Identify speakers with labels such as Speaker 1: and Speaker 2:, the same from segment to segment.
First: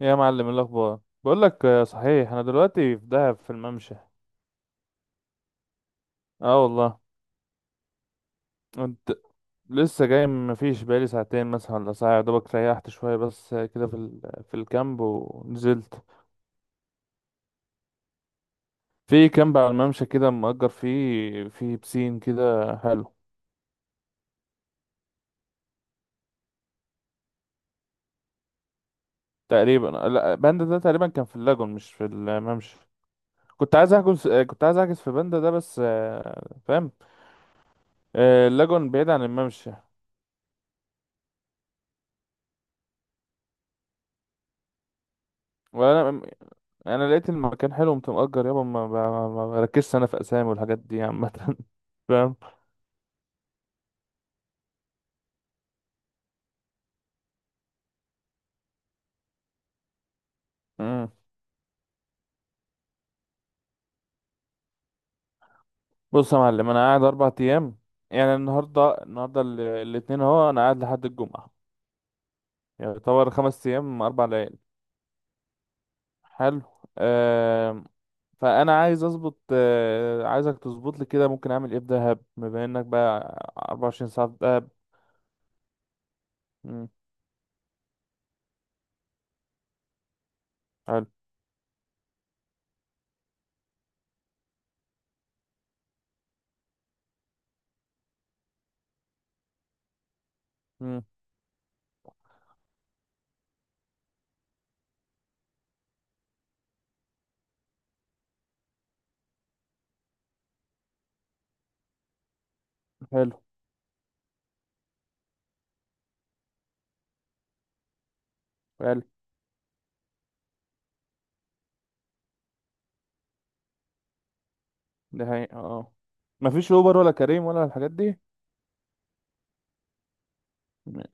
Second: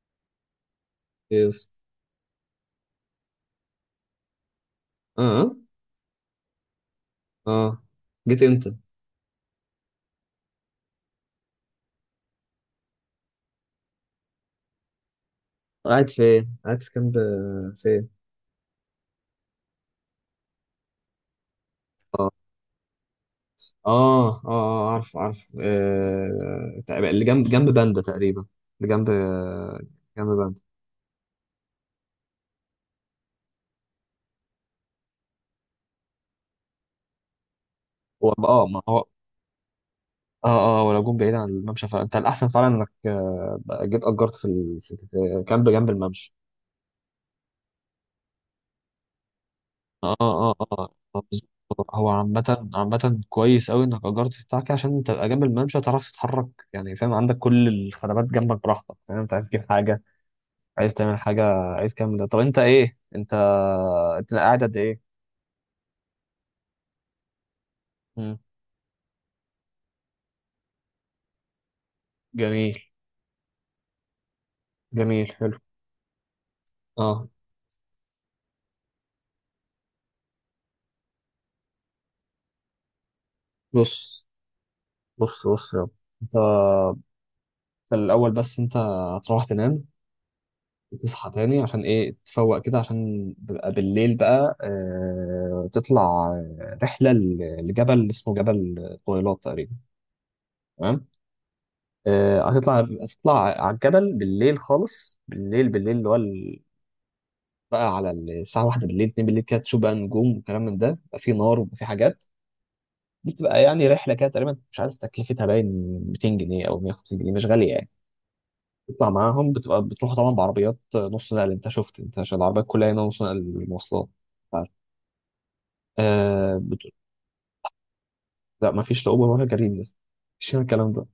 Speaker 1: يا معلم، إيه الاخبار؟ بقول
Speaker 2: إيه
Speaker 1: لك،
Speaker 2: يس-
Speaker 1: صحيح انا دلوقتي في دهب في الممشى.
Speaker 2: اه اه
Speaker 1: اه والله.
Speaker 2: آه. جيت امتى؟
Speaker 1: كنت لسه جاي، مفيش بقالي ساعتين مثلا ولا ساعه، يا دوبك ريحت شويه، بس كده في في الكامب ونزلت.
Speaker 2: قاعد فين؟ قاعد في كامب فين؟
Speaker 1: في كامب على الممشى كده، مأجر فيه، في بسين
Speaker 2: اه
Speaker 1: كده حلو.
Speaker 2: عارف عارف، تقريبا اللي جنب باندا، تقريبا اللي جنب،
Speaker 1: تقريبا
Speaker 2: جنب
Speaker 1: لا،
Speaker 2: باندا.
Speaker 1: باندا ده تقريبا كان في اللاجون مش في الممشى. كنت عايز احجز في باندا ده، بس فاهم.
Speaker 2: هو اه، ما
Speaker 1: اللاجون
Speaker 2: هو
Speaker 1: بعيد عن الممشى.
Speaker 2: اه اه ولو جون بعيد عن الممشى فانت الاحسن فعلا انك، بقى جيت اجرت في كامب جنب
Speaker 1: ولا،
Speaker 2: الممشى.
Speaker 1: انا لقيت المكان حلو قمت مأجر. يابا ما بركزش انا
Speaker 2: اه
Speaker 1: في اسامي
Speaker 2: اه
Speaker 1: والحاجات دي عامه
Speaker 2: بالظبط. هو
Speaker 1: فاهم.
Speaker 2: عامة عامة كويس أوي إنك أجرت بتاع كده عشان تبقى جنب الممشى تعرف تتحرك، يعني فاهم؟ عندك كل الخدمات جنبك براحتك، فاهم؟ أنت عايز تجيب حاجة، عايز
Speaker 1: امم.
Speaker 2: تعمل حاجة، عايز كام. ده طب أنت إيه؟ أنت أنت قاعد قد إيه؟
Speaker 1: بص يا معلم، انا قاعد 4 ايام. يعني
Speaker 2: مم.
Speaker 1: النهارده، الاتنين اهو، انا قاعد لحد الجمعه.
Speaker 2: جميل.
Speaker 1: يعني يعتبر 5 ايام 4 ليالي.
Speaker 2: جميل حلو.
Speaker 1: حلو.
Speaker 2: اه.
Speaker 1: آه. فانا عايز اظبط، عايزك تظبط لي كده، ممكن اعمل ايه في دهب بما انك بقى 24
Speaker 2: بص
Speaker 1: ساعه في دهب؟
Speaker 2: بص بص، يا رب. أنت
Speaker 1: مم،
Speaker 2: الأول بس أنت هتروح تنام
Speaker 1: حلو.
Speaker 2: وتصحى تاني، عشان ايه؟ تفوق كده، عشان بيبقى بالليل بقى آه تطلع، رحلة لجبل اسمه جبل طويلات تقريبا،
Speaker 1: مم،
Speaker 2: تمام. هتطلع، هتطلع على الجبل بالليل خالص، بالليل بالليل، اللي هو بقى على الساعة واحدة بالليل، اتنين بالليل كده، تشوف بقى نجوم وكلام من ده، بيبقى في نار وبيبقى في حاجات. دي
Speaker 1: حلو.
Speaker 2: بتبقى يعني رحلة كده، تقريبا مش عارف تكلفتها، باين 200 جنيه أو 150 جنيه، مش غالية يعني.
Speaker 1: حلو
Speaker 2: تطلع معاهم، بتبقى بتروح طبعا بعربيات نص نقل، انت شفت، انت عشان العربيات كلها هنا نص نقل المواصلات.
Speaker 1: ده. حقيقة اه.
Speaker 2: آه
Speaker 1: مفيش
Speaker 2: بت...
Speaker 1: اوبر ولا كريم ولا الحاجات دي.
Speaker 2: لا مفيش لا اوبر ولا كريم لسه، مفيش هنا الكلام
Speaker 1: م-
Speaker 2: ده.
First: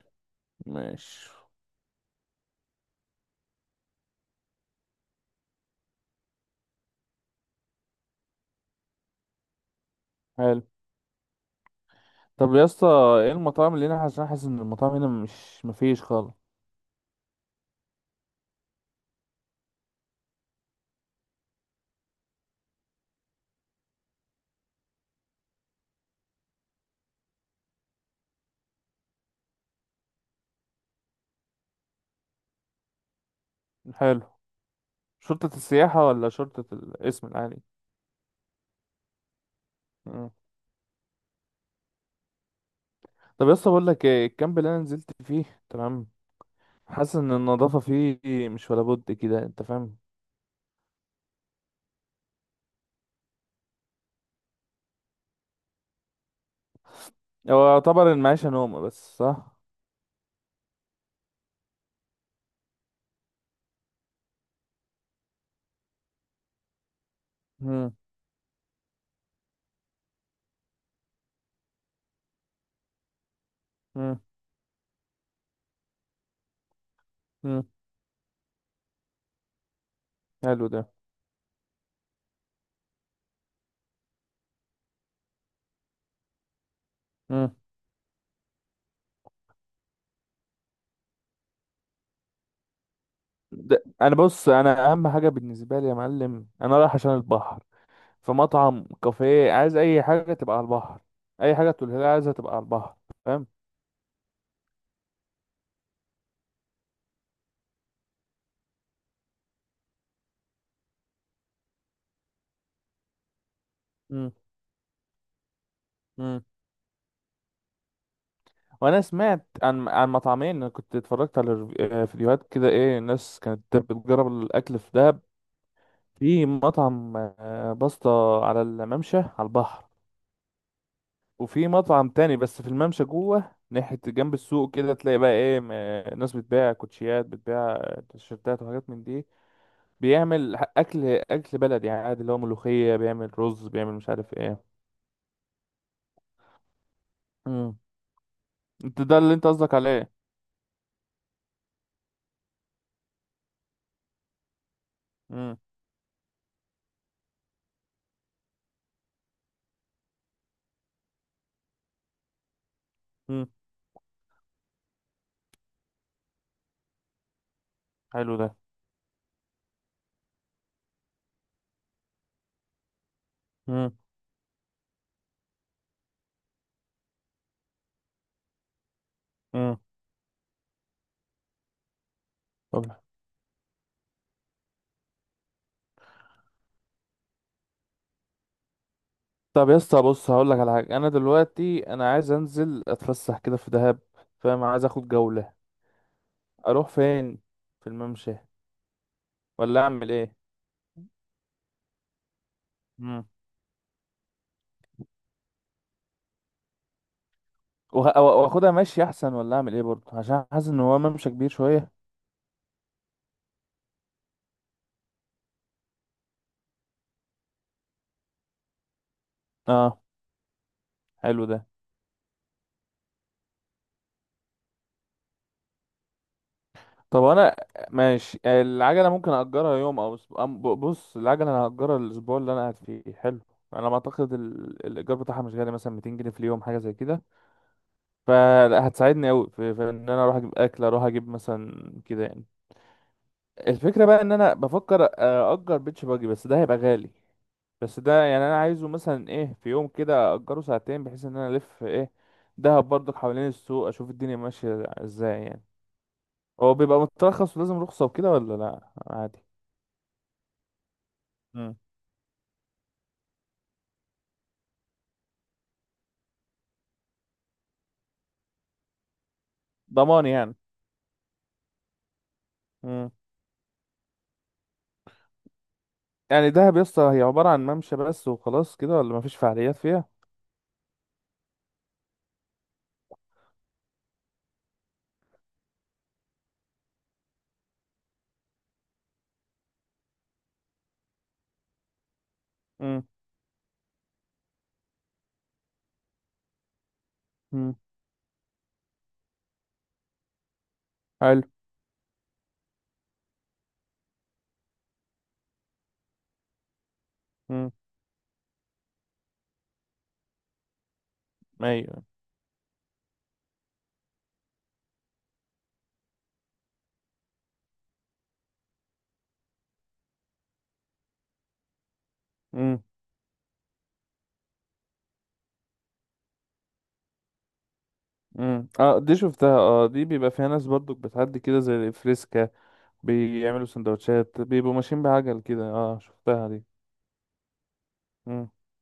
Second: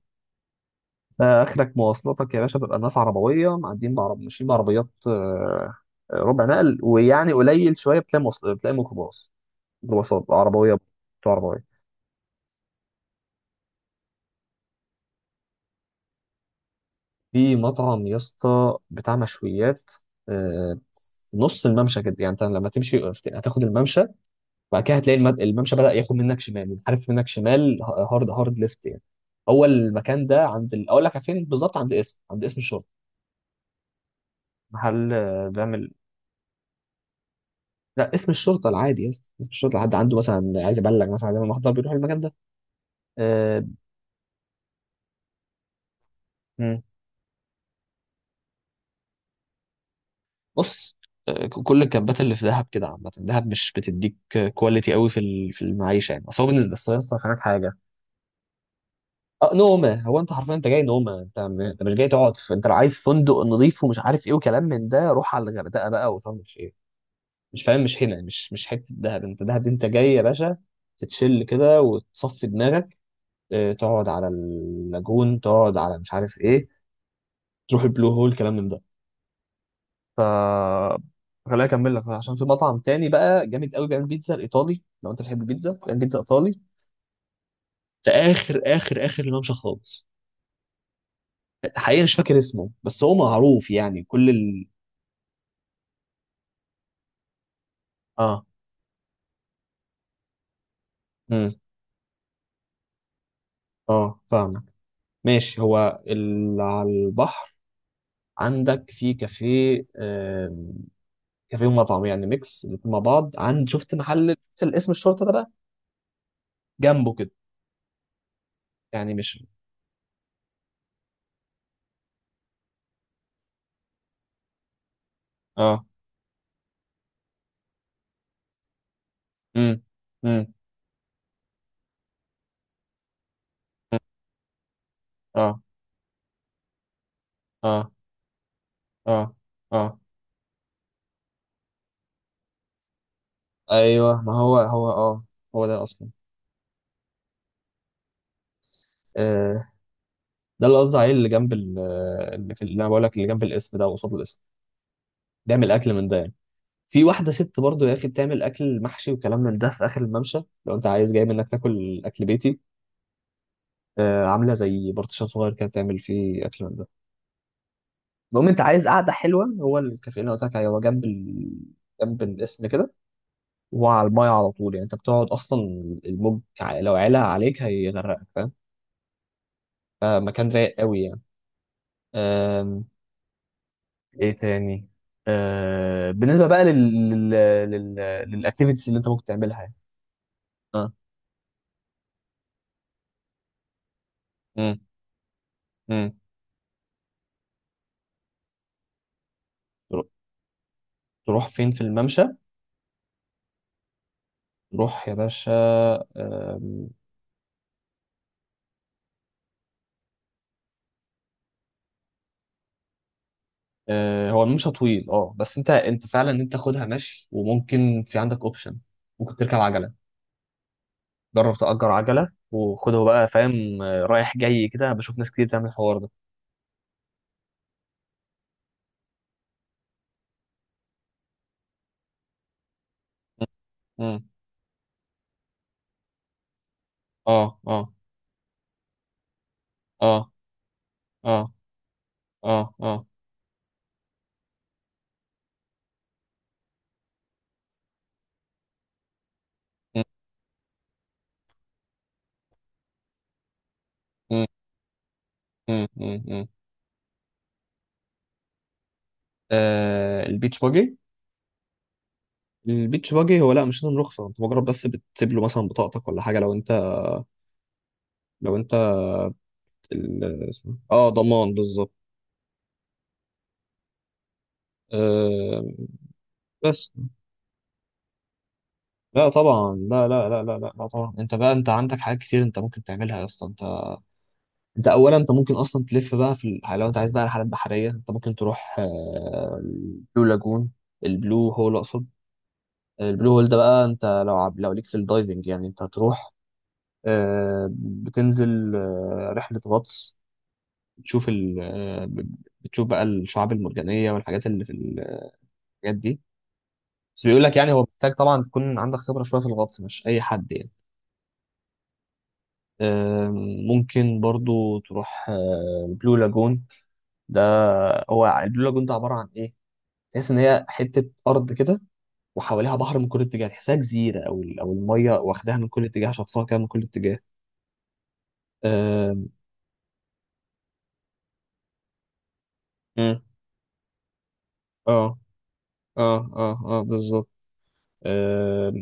Speaker 1: ماشي.
Speaker 2: اخرك مواصلاتك يا باشا بيبقى الناس عربويه معديين، بعرب ماشيين بعربيات، ربع نقل، ويعني قليل شويه بتلاقي بتلاقي ميكروباص، ميكروباصات
Speaker 1: حلو.
Speaker 2: عربويه بتوع عربويه.
Speaker 1: طب يا اسطى، ايه المطاعم اللي هنا؟ عشان حاسس ان المطاعم هنا مش مفيش خالص.
Speaker 2: في مطعم يا اسطى بتاع مشويات، آه في نص الممشى كده، يعني انت لما تمشي هتاخد الممشى، وبعد كده هتلاقي الممشى بدأ ياخد منك شمال، عارف، منك شمال، هارد هارد ليفت يعني. هو المكان ده اقول لك فين بالظبط، عند اسم، عند اسم الشرطه،
Speaker 1: حلو.
Speaker 2: محل
Speaker 1: شرطة
Speaker 2: بيعمل.
Speaker 1: السياحة ولا شرطة الاسم العالي؟
Speaker 2: لا اسم الشرطه العادي يا اسطى، اسم الشرطه حد عنده
Speaker 1: مم.
Speaker 2: مثلا عايز يبلغ، مثلا عايز يعمل محضر بيروح المكان ده.
Speaker 1: طب يا
Speaker 2: آه،
Speaker 1: اسطى، بقول لك ايه، الكامب اللي انا نزلت فيه تمام،
Speaker 2: مم.
Speaker 1: حاسس ان النظافة فيه مش ولا بد كده، انت فاهم.
Speaker 2: بص، كل الكامبات اللي في دهب كده عامه، دهب مش بتديك كواليتي قوي في المعيشه يعني. اصل هو بالنسبه، بس يا اسطى هناك
Speaker 1: هو
Speaker 2: حاجه،
Speaker 1: يعتبر المعيشة نومة بس،
Speaker 2: اه
Speaker 1: صح؟
Speaker 2: نومه. هو انت حرفيا انت جاي نومه، انت مش جاي تقعد في، انت لو عايز فندق نظيف ومش عارف ايه وكلام من ده روح على الغردقه بقى، وصل مش ايه، مش فاهم،
Speaker 1: مم.
Speaker 2: مش هنا، مش حته دهب. انت دهب دي انت جاي يا باشا تتشل كده وتصفي دماغك، تقعد
Speaker 1: مم.
Speaker 2: على اللاجون، تقعد على مش عارف ايه،
Speaker 1: مم.
Speaker 2: تروح البلو هول، كلام من ده. ف
Speaker 1: حلو ده.
Speaker 2: خليني اكمل لك، عشان في مطعم تاني بقى جامد قوي بيعمل بيتزا الايطالي، لو انت بتحب البيتزا بيعمل بيتزا ايطالي.
Speaker 1: مم.
Speaker 2: ده اخر اخر اخر الممشى خالص، حقيقي مش فاكر اسمه بس هو معروف
Speaker 1: ده
Speaker 2: يعني
Speaker 1: انا، بص، انا اهم حاجة بالنسبة لي يا معلم، انا رايح عشان البحر. في
Speaker 2: اه.
Speaker 1: مطعم، كافيه، عايز اي حاجة تبقى على البحر.
Speaker 2: امم.
Speaker 1: اي حاجة تقولها لي عايزها تبقى على البحر، فاهم.
Speaker 2: اه فاهمك، ماشي. هو اللي على البحر عندك في كافيه، كافيه ومطعم يعني ميكس الاتنين مع بعض، عند، شفت محل الاسم الشرطه ده بقى،
Speaker 1: مم.
Speaker 2: جنبه كده
Speaker 1: وانا
Speaker 2: يعني. مش
Speaker 1: سمعت عن مطعمين، انا كنت اتفرجت على فيديوهات كده، ايه الناس كانت بتجرب الاكل في دهب.
Speaker 2: اه،
Speaker 1: في مطعم باستا، على الممشى على
Speaker 2: امم.
Speaker 1: البحر.
Speaker 2: امم،
Speaker 1: وفي مطعم تاني بس في الممشى جوه، ناحية جنب السوق كده، تلاقي بقى ايه
Speaker 2: اه
Speaker 1: ناس بتبيع كوتشيات، بتبيع
Speaker 2: اه
Speaker 1: تيشيرتات وحاجات من دي.
Speaker 2: اه اه.
Speaker 1: بيعمل اكل بلدي عادي، اللي هو ملوخية، بيعمل رز، بيعمل مش
Speaker 2: ايوه
Speaker 1: عارف
Speaker 2: ما هو
Speaker 1: ايه.
Speaker 2: هو اه، هو ده اصلا.
Speaker 1: مم. انت ده اللي انت
Speaker 2: آه،
Speaker 1: قصدك عليه؟
Speaker 2: ده اللي قصدي عليه، اللي اللي في، اللي انا بقول لك، اللي جنب الاسم ده قصاد الاسم،
Speaker 1: مم.
Speaker 2: بيعمل اكل من ده يعني. في واحده ست برضو يا اخي بتعمل اكل محشي وكلام من ده في اخر الممشى، لو انت عايز جاي منك تاكل اكل بيتي،
Speaker 1: مم.
Speaker 2: عامله زي بارتيشن صغير كده بتعمل فيه اكل من ده.
Speaker 1: حلو
Speaker 2: المهم
Speaker 1: ده.
Speaker 2: انت عايز قعده حلوه، هو الكافيه اللي أنا قلت لك عليه هو جنب الاسم كده،
Speaker 1: مم.
Speaker 2: وعلى المايه على طول، يعني انت بتقعد اصلا، لو علا عليك هيغرقك، فاهم؟
Speaker 1: مم.
Speaker 2: فمكان رايق قوي يعني.
Speaker 1: طب،
Speaker 2: أم... ايه تاني؟ بالنسبه بقى لل لل لل للاكتيفيتيز اللي انت ممكن تعملها
Speaker 1: طب
Speaker 2: يعني.
Speaker 1: يا اسطى، بص، هقول لك على
Speaker 2: اه،
Speaker 1: حاجه، انا دلوقتي انا عايز انزل اتفسح كده في دهب، فاهم،
Speaker 2: امم،
Speaker 1: عايز اخد جوله.
Speaker 2: امم.
Speaker 1: اروح فين؟ في الممشى ولا
Speaker 2: ترو-
Speaker 1: اعمل ايه؟
Speaker 2: تروح فين في الممشى؟
Speaker 1: امم.
Speaker 2: تروح يا باشا. أم...
Speaker 1: واخدها ماشي احسن ولا اعمل ايه برضه؟ عشان حاسس ان هو ممشى كبير شويه.
Speaker 2: هو الممشى طويل اه، بس انت فعلا انت تاخدها مشي، وممكن في عندك اوبشن، ممكن تركب عجله.
Speaker 1: اه. حلو
Speaker 2: جرب
Speaker 1: ده.
Speaker 2: تأجر عجله وخده بقى، فاهم؟ رايح جاي كده، بشوف ناس كتير بتعمل الحوار ده.
Speaker 1: طب انا ماشي، العجله ممكن اجرها يوم او اسبوع؟ بص، العجله انا هاجرها الاسبوع اللي انا قاعد فيه، حلو. انا ما
Speaker 2: مم.
Speaker 1: اعتقد الايجار بتاعها مش غالي، مثلا 200 جنيه في اليوم، حاجه زي كده.
Speaker 2: اه اه
Speaker 1: فهتساعدني قوي في ان انا
Speaker 2: اه
Speaker 1: اروح اجيب اكل، اروح اجيب
Speaker 2: اه
Speaker 1: مثلا كده يعني.
Speaker 2: اه اه.
Speaker 1: الفكرة بقى ان انا بفكر اجر بيتش باجي، بس ده هيبقى غالي. بس ده يعني انا عايزه مثلا ايه، في يوم
Speaker 2: مم.
Speaker 1: كده اجره ساعتين، بحيث ان انا الف ايه دهب برضك حوالين السوق، اشوف الدنيا
Speaker 2: مم.
Speaker 1: ماشية ازاي يعني.
Speaker 2: مم. مم. مم.
Speaker 1: هو بيبقى مترخص ولازم رخصة وكده ولا لا عادي؟
Speaker 2: البيتش باجي.
Speaker 1: مم.
Speaker 2: البيتش باجي هو لا مش لازم رخصة، انت مجرد بس بتسيب له مثلا بطاقتك ولا حاجة، لو انت، لو انت
Speaker 1: ضمان
Speaker 2: ال-
Speaker 1: يعني.
Speaker 2: اه ضمان بالظبط.
Speaker 1: مم.
Speaker 2: آه.
Speaker 1: يعني دهب
Speaker 2: بس
Speaker 1: يسطا هي عبارة عن ممشى بس وخلاص كده، ولا
Speaker 2: لا
Speaker 1: مفيش
Speaker 2: طبعا،
Speaker 1: فعاليات فيها؟
Speaker 2: لا لا لا لا لا لا طبعا، انت بقى انت عندك حاجات كتير انت ممكن تعملها يا اسطى. انت اولا انت ممكن اصلا تلف بقى لو انت عايز بقى رحلات بحريه، انت ممكن تروح البلو لاجون، البلو هول اقصد.
Speaker 1: مم.
Speaker 2: البلو هول ده بقى انت لو عب، لو ليك في الدايفنج يعني، انت هتروح
Speaker 1: مم.
Speaker 2: بتنزل رحلة غطس، بتشوف
Speaker 1: حلو.
Speaker 2: ال آه، ب- بتشوف بقى الشعاب المرجانية والحاجات اللي في الحاجات دي. بس بيقول لك يعني
Speaker 1: مم.
Speaker 2: هو محتاج طبعا تكون عندك خبرة شوية في الغطس، مش أي حد يعني.
Speaker 1: ايوه.
Speaker 2: آم، ممكن برضو تروح، البلو لاجون ده، هو البلو لاجون ده عبارة عن إيه؟ تحس إن هي حتة أرض كده، وحواليها
Speaker 1: مم.
Speaker 2: بحر من كل اتجاه، تحسها جزيرة، أو أو المية واخداها من كل اتجاه، شاطفاها كده من كل اتجاه.
Speaker 1: مم. اه
Speaker 2: آه،
Speaker 1: دي شفتها، اه دي بيبقى فيها ناس برضو بتعدي كده زي الفريسكا،
Speaker 2: مم.
Speaker 1: بيعملوا سندوتشات، بيبقوا ماشيين
Speaker 2: اه
Speaker 1: بعجل كده. اه
Speaker 2: اه
Speaker 1: شفتها
Speaker 2: اه
Speaker 1: دي.
Speaker 2: اه بالظبط.
Speaker 1: امم.
Speaker 2: آه.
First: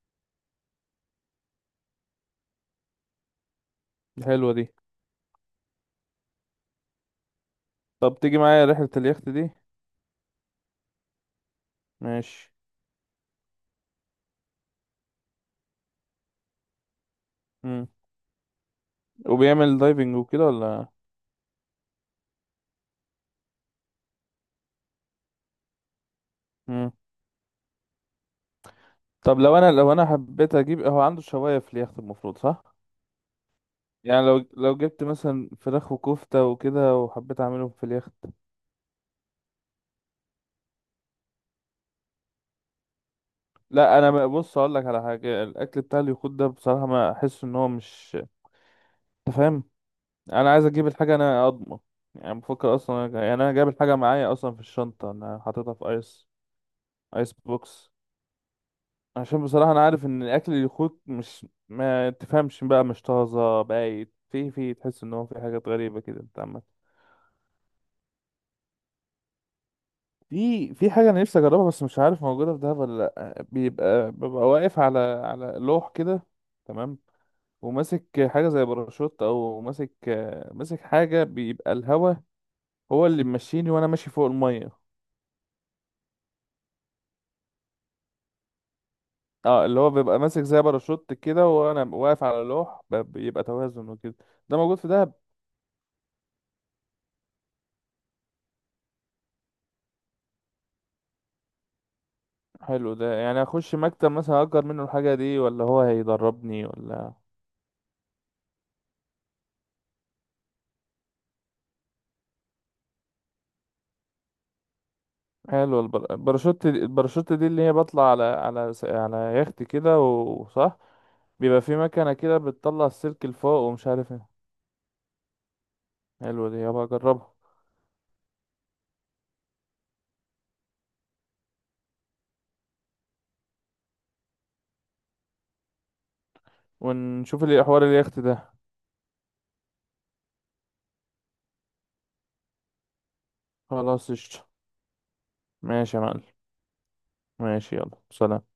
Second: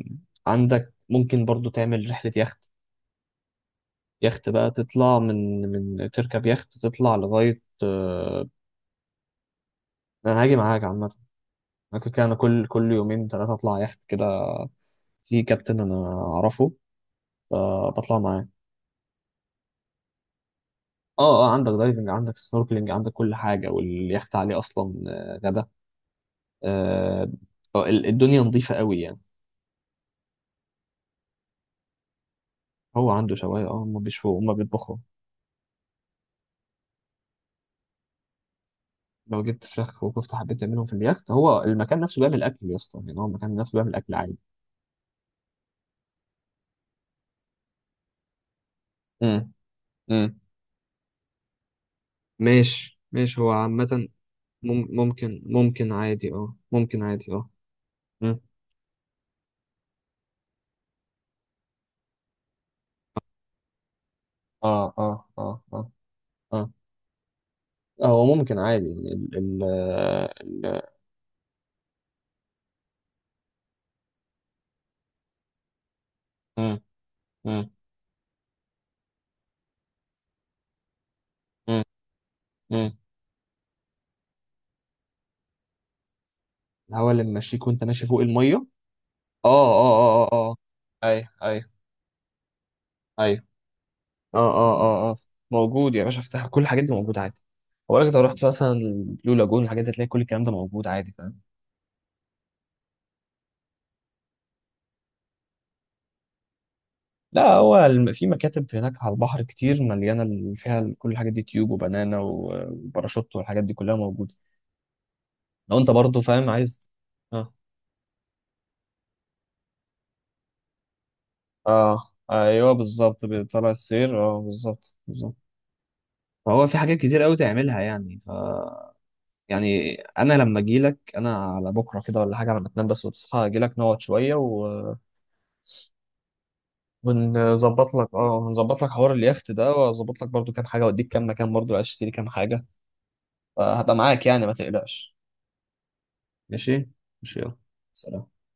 Speaker 2: عندك ممكن برضو تعمل رحلة يخت. يخت
Speaker 1: حلوة دي.
Speaker 2: بقى تطلع من تركب يخت تطلع لغاية
Speaker 1: طب تيجي
Speaker 2: آه.
Speaker 1: معايا رحلة اليخت دي؟
Speaker 2: انا هاجي معاك عامة، انا كنت كده انا
Speaker 1: ماشي.
Speaker 2: كل يومين ثلاثة اطلع يخت كده. في كابتن انا اعرفه،
Speaker 1: امم.
Speaker 2: فبطلع معاه.
Speaker 1: وبيعمل دايفنج وكده ولا؟
Speaker 2: اه اه، عندك دايفنج، عندك سنوركلينج، عندك كل حاجة، واليخت عليه اصلا غدا.
Speaker 1: امم.
Speaker 2: آه الدنيا نظيفة قوي يعني.
Speaker 1: طب لو انا، حبيت اجيب، هو عنده شواية في اليخت المفروض، صح؟
Speaker 2: هو عنده شواية اه، هم
Speaker 1: يعني
Speaker 2: بيشوا
Speaker 1: لو
Speaker 2: هم
Speaker 1: لو
Speaker 2: بيطبخوا.
Speaker 1: جبت مثلا فراخ وكفتة وكده، وحبيت اعملهم في اليخت.
Speaker 2: لو جبت فراخ وكفته حبيت تعملهم في اليخت، هو المكان نفسه بيعمل اكل يا اسطى يعني، هو المكان نفسه بيعمل
Speaker 1: لا،
Speaker 2: اكل عادي.
Speaker 1: بص، اقول لك على حاجة، الاكل بتاع اليخوت ده بصراحة ما احس ان هو مش، انت
Speaker 2: امم.
Speaker 1: فاهم،
Speaker 2: امم.
Speaker 1: انا عايز اجيب الحاجه انا اضمن. يعني بفكر
Speaker 2: ماشي
Speaker 1: اصلا، يعني
Speaker 2: ماشي. هو
Speaker 1: انا جايب الحاجه
Speaker 2: عامة،
Speaker 1: معايا اصلا في الشنطه، انا
Speaker 2: ممكن
Speaker 1: حاططها في
Speaker 2: ممكن
Speaker 1: ايس،
Speaker 2: عادي اه، ممكن عادي
Speaker 1: ايس
Speaker 2: اه.
Speaker 1: بوكس.
Speaker 2: امم.
Speaker 1: عشان بصراحه انا عارف ان الاكل اللي يخوت مش، ما تفهمش بقى، مش طازه، بايت، في
Speaker 2: اه
Speaker 1: تحس
Speaker 2: اه
Speaker 1: ان هو في
Speaker 2: اه
Speaker 1: حاجات
Speaker 2: اه
Speaker 1: غريبه كده انت عمال.
Speaker 2: اه. هو ممكن عادي ال ال
Speaker 1: في
Speaker 2: ال
Speaker 1: في حاجه انا نفسي اجربها بس مش عارف موجوده في دهب ولا لا. بيبقى واقف على لوح كده،
Speaker 2: امم.
Speaker 1: تمام.
Speaker 2: امم.
Speaker 1: وماسك حاجه زي باراشوت، او ماسك، ماسك حاجه بيبقى
Speaker 2: امم.
Speaker 1: الهوا
Speaker 2: امم.
Speaker 1: هو اللي ماشيني وانا ماشي فوق الميه.
Speaker 2: الهواء اللي ممشيك وانت ماشي فوق المية؟ اه
Speaker 1: اه اللي هو بيبقى
Speaker 2: اه اه
Speaker 1: ماسك
Speaker 2: اه
Speaker 1: زي
Speaker 2: اه.
Speaker 1: باراشوت
Speaker 2: اي
Speaker 1: كده،
Speaker 2: اي
Speaker 1: وانا واقف على لوح
Speaker 2: اي.
Speaker 1: بيبقى توازن وكده.
Speaker 2: اه
Speaker 1: ده موجود
Speaker 2: اه
Speaker 1: في
Speaker 2: اه
Speaker 1: دهب؟
Speaker 2: اه. موجود يا باشا، افتح، كل الحاجات دي موجودة عادي. هقول لك لو رحت مثلا البلو لاجون الحاجات دي هتلاقي كل الكلام ده موجود عادي، فاهم؟
Speaker 1: حلو ده، يعني اخش مكتب مثلا اجر منه الحاجه دي، ولا هو هيدربني ولا؟
Speaker 2: لا هو في مكاتب هناك على البحر كتير مليانة فيها كل الحاجات دي، تيوب وبنانا وباراشوت، والحاجات دي كلها موجودة. لو
Speaker 1: حلو،
Speaker 2: انت برضه فاهم
Speaker 1: الباراشوت
Speaker 2: عايز،
Speaker 1: الباراشوت دي
Speaker 2: اه
Speaker 1: اللي هي بطلع على على يخت كده، وصح؟ بيبقى في
Speaker 2: اه،
Speaker 1: مكنه كده
Speaker 2: ايوه
Speaker 1: بتطلع
Speaker 2: بالظبط
Speaker 1: السلك لفوق
Speaker 2: بيطلع
Speaker 1: ومش عارف
Speaker 2: السير،
Speaker 1: ايه.
Speaker 2: اه بالظبط بالظبط.
Speaker 1: حلو دي
Speaker 2: فهو في
Speaker 1: يابا،
Speaker 2: حاجات كتير
Speaker 1: اجربها.
Speaker 2: قوي تعملها يعني. يعني انا لما اجي لك انا على بكره كده ولا حاجه، لما تنام بس وتصحى اجي لك نقعد شويه و...
Speaker 1: ونشوف الحوار
Speaker 2: ونظبط لك
Speaker 1: اليخت
Speaker 2: اه،
Speaker 1: ده.
Speaker 2: هنظبط لك حوار اليخت ده، واظبط لك برضو كام حاجه، واديك كام مكان، برضو عايز تشتري كام حاجه. فهبقى
Speaker 1: خلاص
Speaker 2: معاك يعني،
Speaker 1: قشطة.
Speaker 2: ما تقلقش.
Speaker 1: ماشي يا معلم.
Speaker 2: ماشي. ماشي يلا
Speaker 1: ماشي، يلا،
Speaker 2: سلام.
Speaker 1: سلام.